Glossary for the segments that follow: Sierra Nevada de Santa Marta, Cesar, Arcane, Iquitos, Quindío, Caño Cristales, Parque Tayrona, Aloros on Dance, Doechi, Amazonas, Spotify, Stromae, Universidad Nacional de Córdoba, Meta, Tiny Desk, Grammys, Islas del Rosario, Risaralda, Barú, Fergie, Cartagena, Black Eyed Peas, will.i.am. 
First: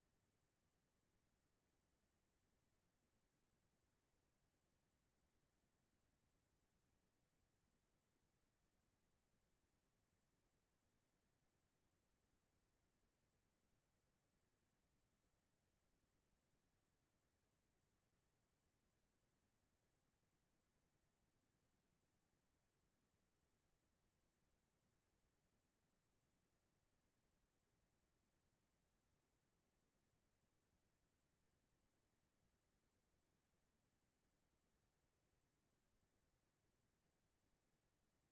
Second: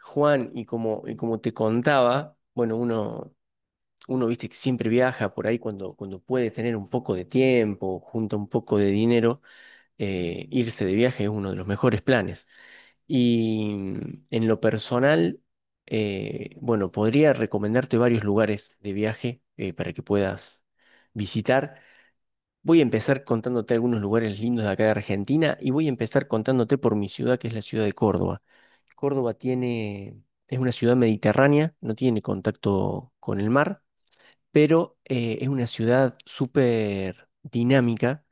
Juan, y como te contaba, bueno, uno viste que siempre viaja por ahí cuando puede tener un poco de tiempo, junta un poco de dinero, irse de viaje es uno de los mejores planes. Y en lo personal, bueno, podría recomendarte varios lugares de viaje para que puedas visitar. Voy a empezar contándote algunos lugares lindos de acá de Argentina y voy a empezar contándote por mi ciudad, que es la ciudad de Córdoba. Córdoba tiene, es una ciudad mediterránea, no tiene contacto con el mar, pero es una ciudad súper dinámica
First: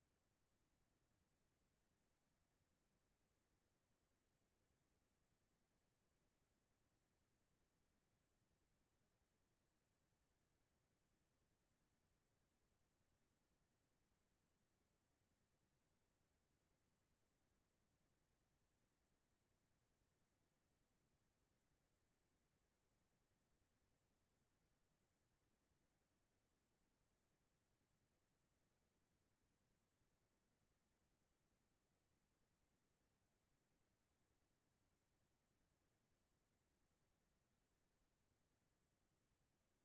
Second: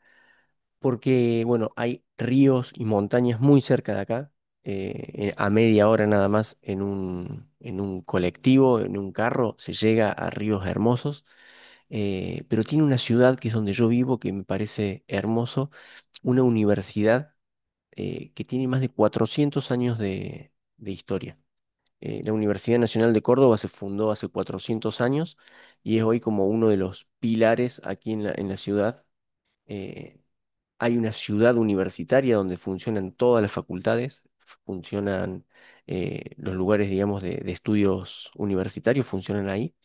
porque, bueno, hay ríos y montañas muy cerca de acá, eh, a media hora nada más en en un colectivo, en un carro, se llega a ríos hermosos, pero tiene una ciudad que es donde yo vivo que me parece hermoso, una universidad que tiene más de 400 años de historia. La Universidad Nacional de Córdoba se fundó hace 400 años y es hoy como uno de los pilares aquí en en la ciudad. Eh, Hay una ciudad universitaria donde funcionan todas las facultades, funcionan los lugares, digamos, de estudios universitarios, funcionan ahí.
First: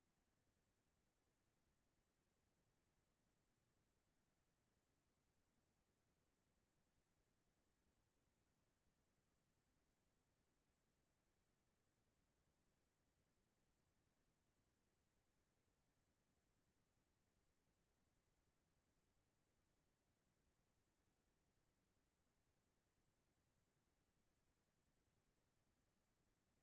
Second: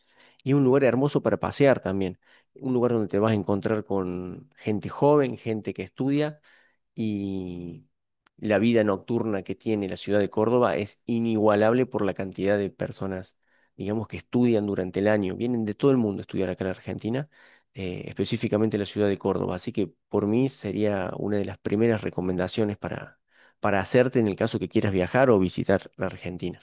Y es un lugar hermoso para pasear también, un lugar donde te vas a encontrar con gente joven, gente que estudia y la vida nocturna que tiene la ciudad de Córdoba es inigualable por la cantidad de personas, digamos, que estudian durante el año. Vienen de todo el mundo a estudiar acá en la Argentina, específicamente la ciudad de Córdoba. Así que por mí sería una de las primeras recomendaciones para hacerte en el caso que quieras viajar o visitar la Argentina.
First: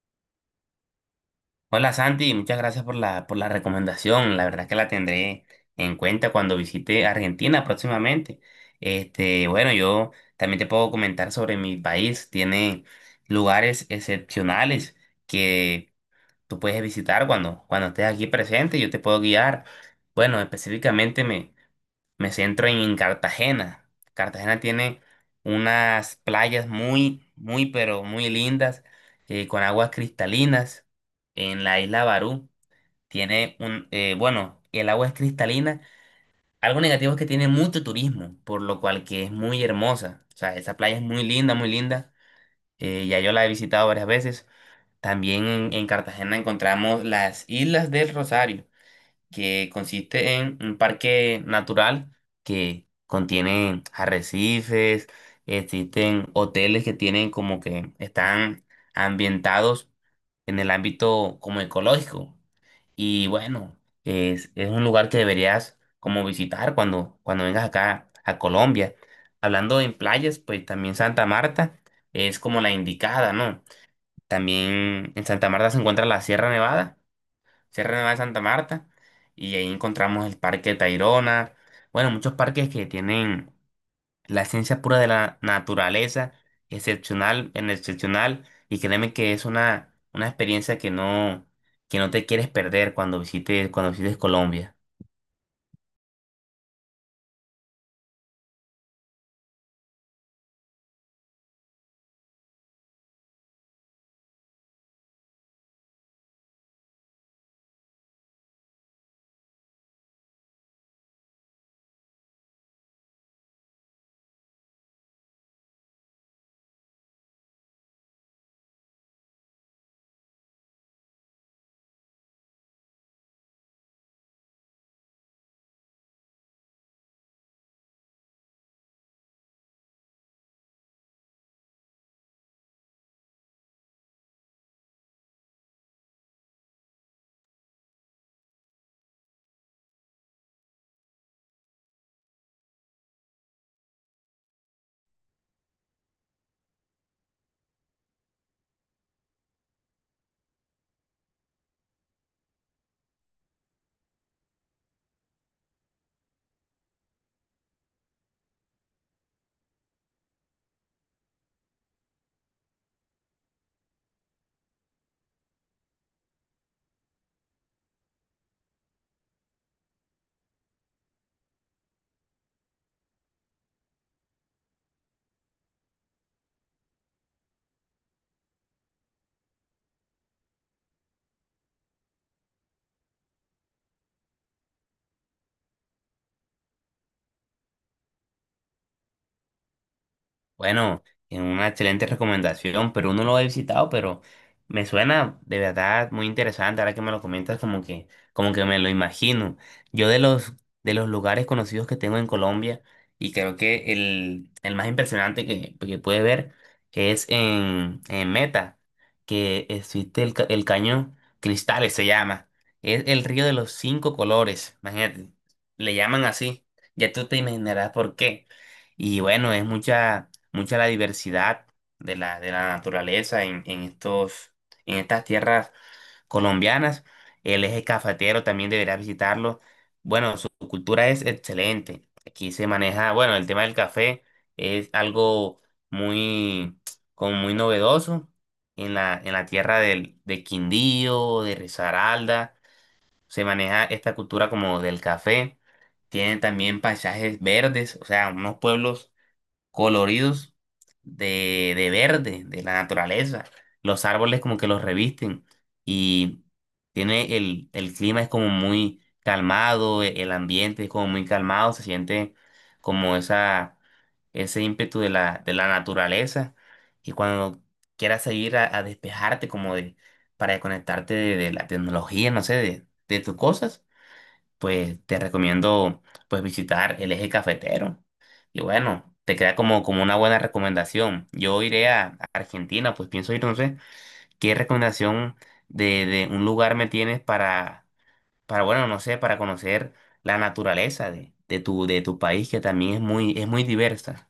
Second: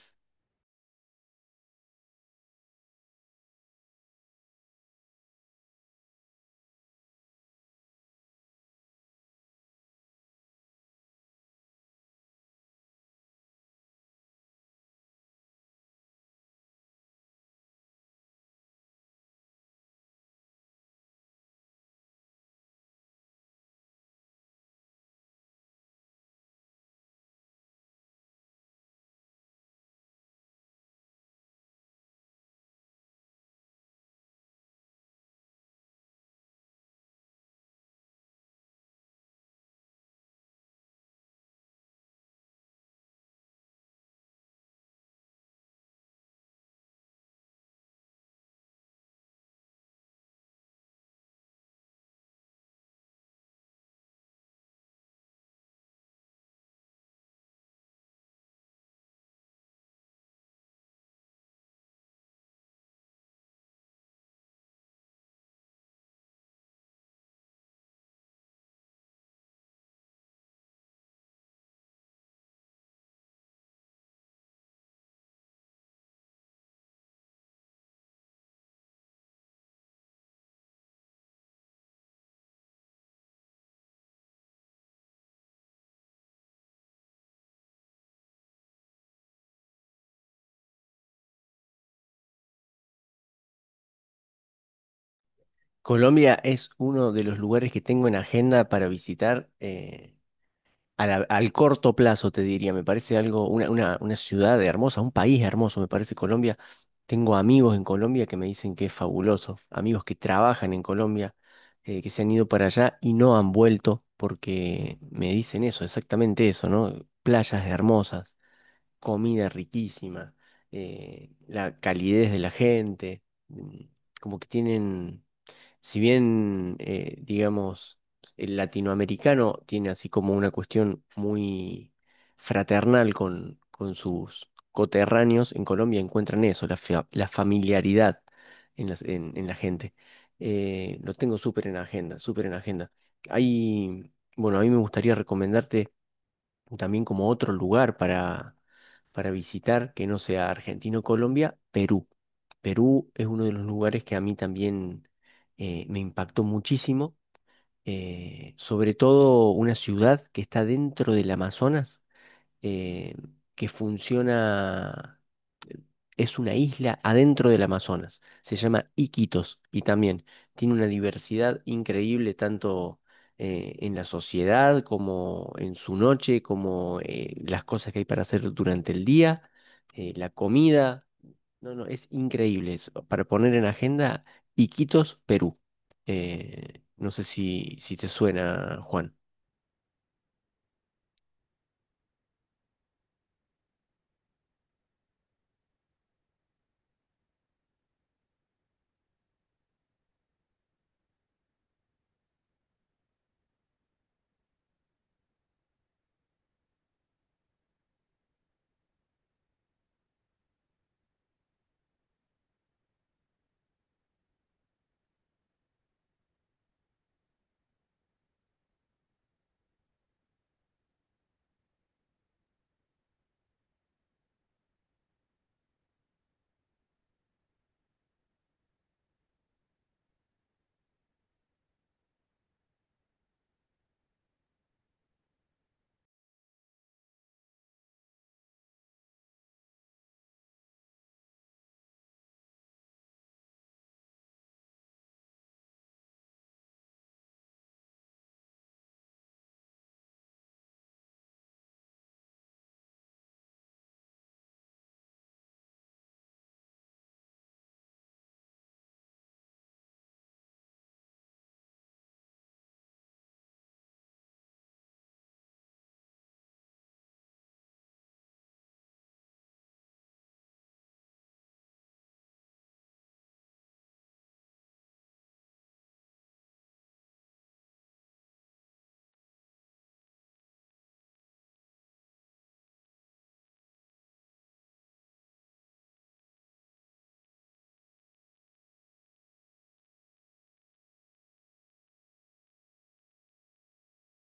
Hola Santi, muchas gracias por la recomendación. La verdad que la tendré en cuenta cuando visite Argentina próximamente. Yo también te puedo comentar sobre mi país. Tiene lugares excepcionales que tú puedes visitar cuando estés aquí presente. Yo te puedo guiar. Bueno, específicamente me centro en Cartagena. Cartagena tiene unas playas muy, muy, pero muy lindas, con aguas cristalinas. En la isla Barú tiene un, el agua es cristalina. Algo negativo es que tiene mucho turismo, por lo cual que es muy hermosa. O sea, esa playa es muy linda, muy linda. Ya yo la he visitado varias veces. También en Cartagena encontramos las Islas del Rosario que consiste en un parque natural que contiene arrecifes, existen hoteles que tienen como que están ambientados en el ámbito como ecológico. Y bueno, es un lugar que deberías como visitar cuando vengas acá a Colombia. Hablando en playas, pues también Santa Marta es como la indicada, ¿no? También en Santa Marta se encuentra la Sierra Nevada de Santa Marta, y ahí encontramos el Parque Tayrona, bueno, muchos parques que tienen la esencia pura de la naturaleza, excepcional, y créeme que es una experiencia que no te quieres perder cuando visites Colombia. Colombia es uno de los lugares que tengo en agenda para visitar. Al corto plazo, te diría. Me parece algo, una ciudad hermosa, un país hermoso, me parece Colombia. Tengo amigos en Colombia que me dicen que es fabuloso, amigos que trabajan en Colombia, que se han ido para allá y no han vuelto porque me dicen eso, exactamente eso, ¿no? Playas hermosas, comida riquísima, la calidez de la gente, mm, como que tienen si bien, digamos, el latinoamericano tiene así como una cuestión muy fraternal con sus coterráneos, en Colombia encuentran eso, la familiaridad en la gente. Lo tengo súper en agenda, súper en agenda. Hay, bueno, a mí me gustaría recomendarte también como otro lugar para visitar que no sea Argentina o Colombia, Perú. Perú es uno de los lugares que a mí también me impactó muchísimo, sobre todo una ciudad que está dentro del Amazonas eh, que funciona, eh, es una isla adentro del Amazonas, se llama Iquitos y también tiene una diversidad increíble tanto en la sociedad como en su noche, como las cosas que hay para hacer durante el día, la comida. No, no, es increíble eso. Para poner en agenda, Iquitos, Perú. No sé si te suena, Juan. Bueno, es una excelente recomendación, pero uno lo he visitado, pero me suena de verdad muy interesante. Ahora que me lo comentas, como que me lo imagino. Yo de los lugares conocidos que tengo en Colombia, y creo que el más impresionante que puede ver es en Meta, que existe el cañón Cristales, se llama. Es el río de los cinco colores, imagínate, le llaman así. Ya tú te imaginarás por qué. Y bueno, es mucha la diversidad de la naturaleza en en estas tierras colombianas. El eje cafetero también deberá visitarlo. Bueno, su cultura es excelente. Aquí se maneja, bueno, el tema del café es algo muy, como muy novedoso en la tierra de Quindío, de Risaralda. Se maneja esta cultura como del café. Tienen también paisajes verdes, o sea, unos pueblos coloridos de verde, de la naturaleza. Los árboles como que los revisten y tiene el clima es como muy calmado, el ambiente es como muy calmado, se siente como esa, ese ímpetu de la naturaleza. Y cuando quieras salir a despejarte para desconectarte de la tecnología, no sé, de tus cosas pues te recomiendo pues visitar el eje cafetero. Y bueno, te queda como, como una buena recomendación. Yo iré a Argentina, pues pienso ir, no sé, ¿qué recomendación de un lugar me tienes para, bueno, no sé, para conocer la naturaleza de tu país, que también es muy diversa?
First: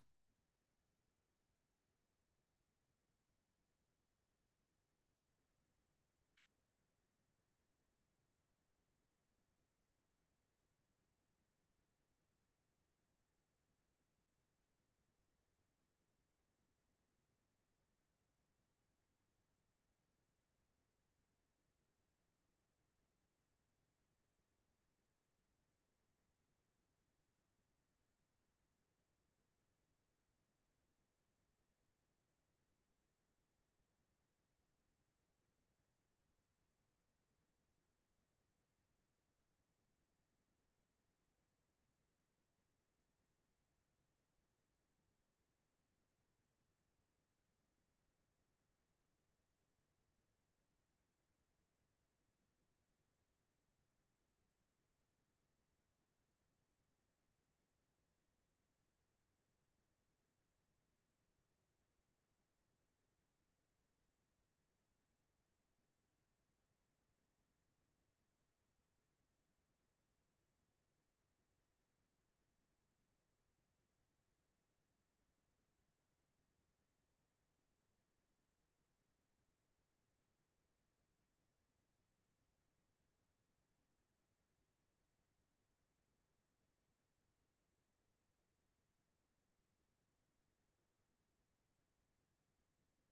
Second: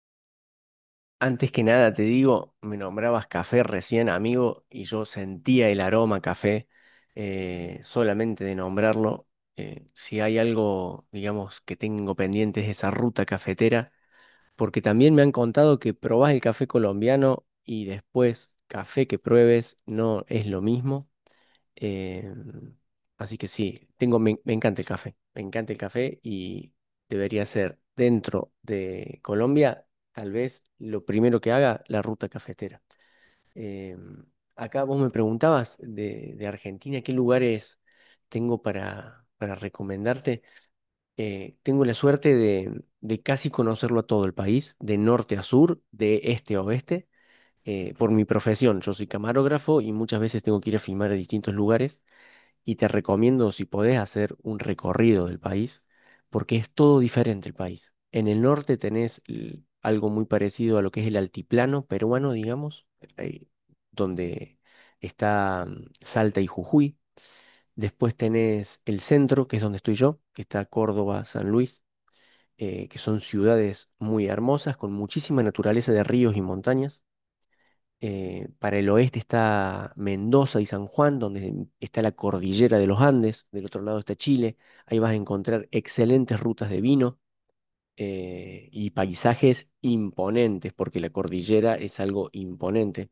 Antes que nada, te digo, me nombrabas café recién, amigo, y yo sentía el aroma a café solamente de nombrarlo. Si hay algo, digamos, que tengo pendiente es esa ruta cafetera, porque también me han contado que probás el café colombiano y después café que pruebes no es lo mismo. Eh, Así que sí, tengo, me encanta el café, me encanta el café y debería ser dentro de Colombia, tal vez lo primero que haga la ruta cafetera. Eh, Acá vos me preguntabas de Argentina, ¿qué lugares tengo para recomendarte? Tengo la suerte de casi conocerlo a todo el país, de norte a sur, de este a oeste. Por mi profesión, yo soy camarógrafo y muchas veces tengo que ir a filmar a distintos lugares y te recomiendo si podés hacer un recorrido del país, porque es todo diferente el país. En el norte tenés algo muy parecido a lo que es el altiplano peruano, digamos, eh, donde está Salta y Jujuy. Después tenés el centro, que es donde estoy yo, que está Córdoba, San Luis, que son ciudades muy hermosas, con muchísima naturaleza de ríos y montañas. Para el oeste está Mendoza y San Juan, donde está la cordillera de los Andes. Del otro lado está Chile. Ahí vas a encontrar excelentes rutas de vino y paisajes imponentes, porque la cordillera es algo imponente.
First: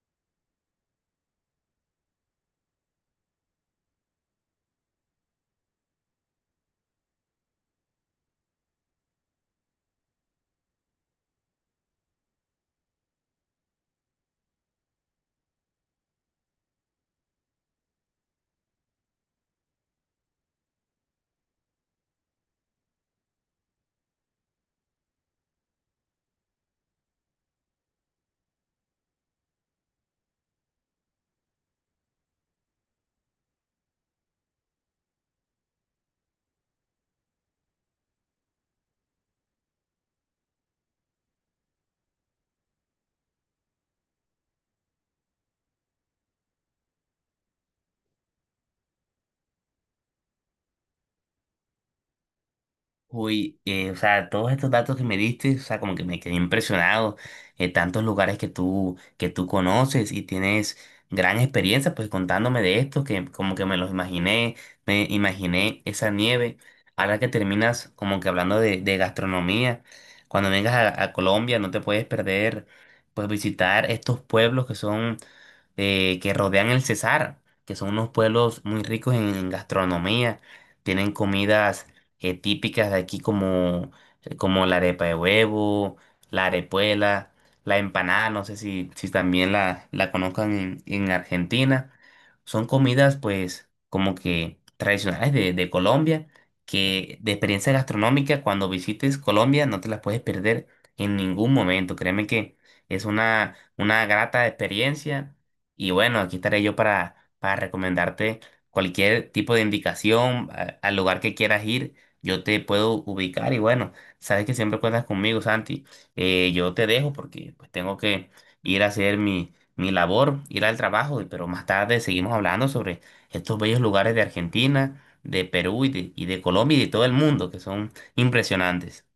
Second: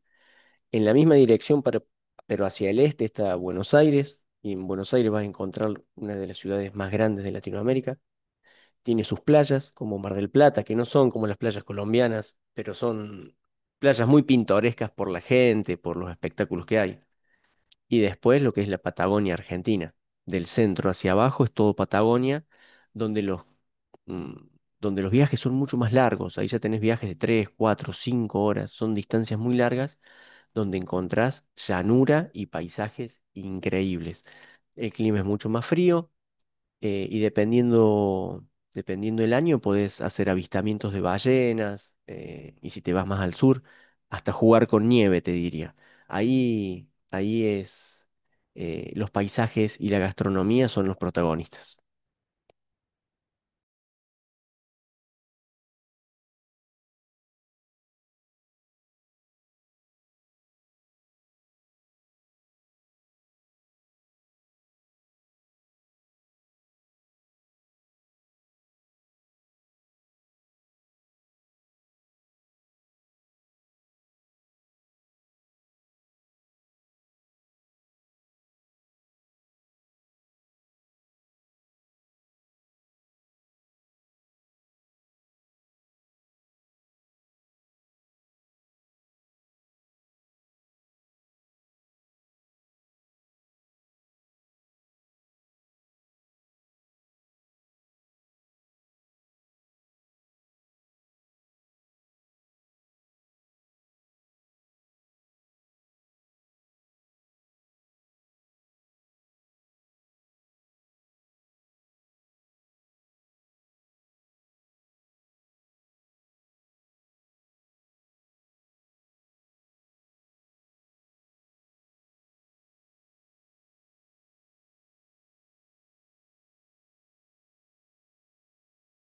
En la misma dirección, pero hacia el este está Buenos Aires. Y en Buenos Aires vas a encontrar una de las ciudades más grandes de Latinoamérica. Tiene sus playas, como Mar del Plata, que no son como las playas colombianas, pero son playas muy pintorescas por la gente, por los espectáculos que hay. Y después lo que es la Patagonia Argentina. Del centro hacia abajo es todo Patagonia, donde mm, donde los viajes son mucho más largos. Ahí ya tenés viajes de 3 4 5 horas. Son distancias muy largas donde encontrás llanura y paisajes increíbles. El clima es mucho más frío. Y dependiendo el año, podés hacer avistamientos de ballenas, y si te vas más al sur, hasta jugar con nieve, te diría. Ahí es, los paisajes y la gastronomía son los protagonistas. Uy, o sea, todos estos datos que me diste, o sea, como que me quedé impresionado. Tantos lugares que tú conoces y tienes gran experiencia, pues contándome de esto, que como que me los imaginé, me imaginé esa nieve. Ahora que terminas como que hablando de gastronomía, cuando vengas a Colombia no te puedes perder, pues visitar estos pueblos que son que rodean el Cesar, que son unos pueblos muy ricos en gastronomía. Tienen comidas típicas de aquí como, como la arepa de huevo, la arepuela, la empanada, no sé si también la conozcan en Argentina. Son comidas pues como que tradicionales de Colombia, que de experiencia gastronómica cuando visites Colombia no te las puedes perder en ningún momento. Créeme que es una grata experiencia y bueno, aquí estaré yo para recomendarte cualquier tipo de indicación al lugar que quieras ir. Yo te puedo ubicar y bueno, sabes que siempre cuentas conmigo, Santi. Yo te dejo porque pues tengo que ir a hacer mi labor, ir al trabajo, pero más tarde seguimos hablando sobre estos bellos lugares de Argentina, de Perú y de Colombia y de todo el mundo que son impresionantes.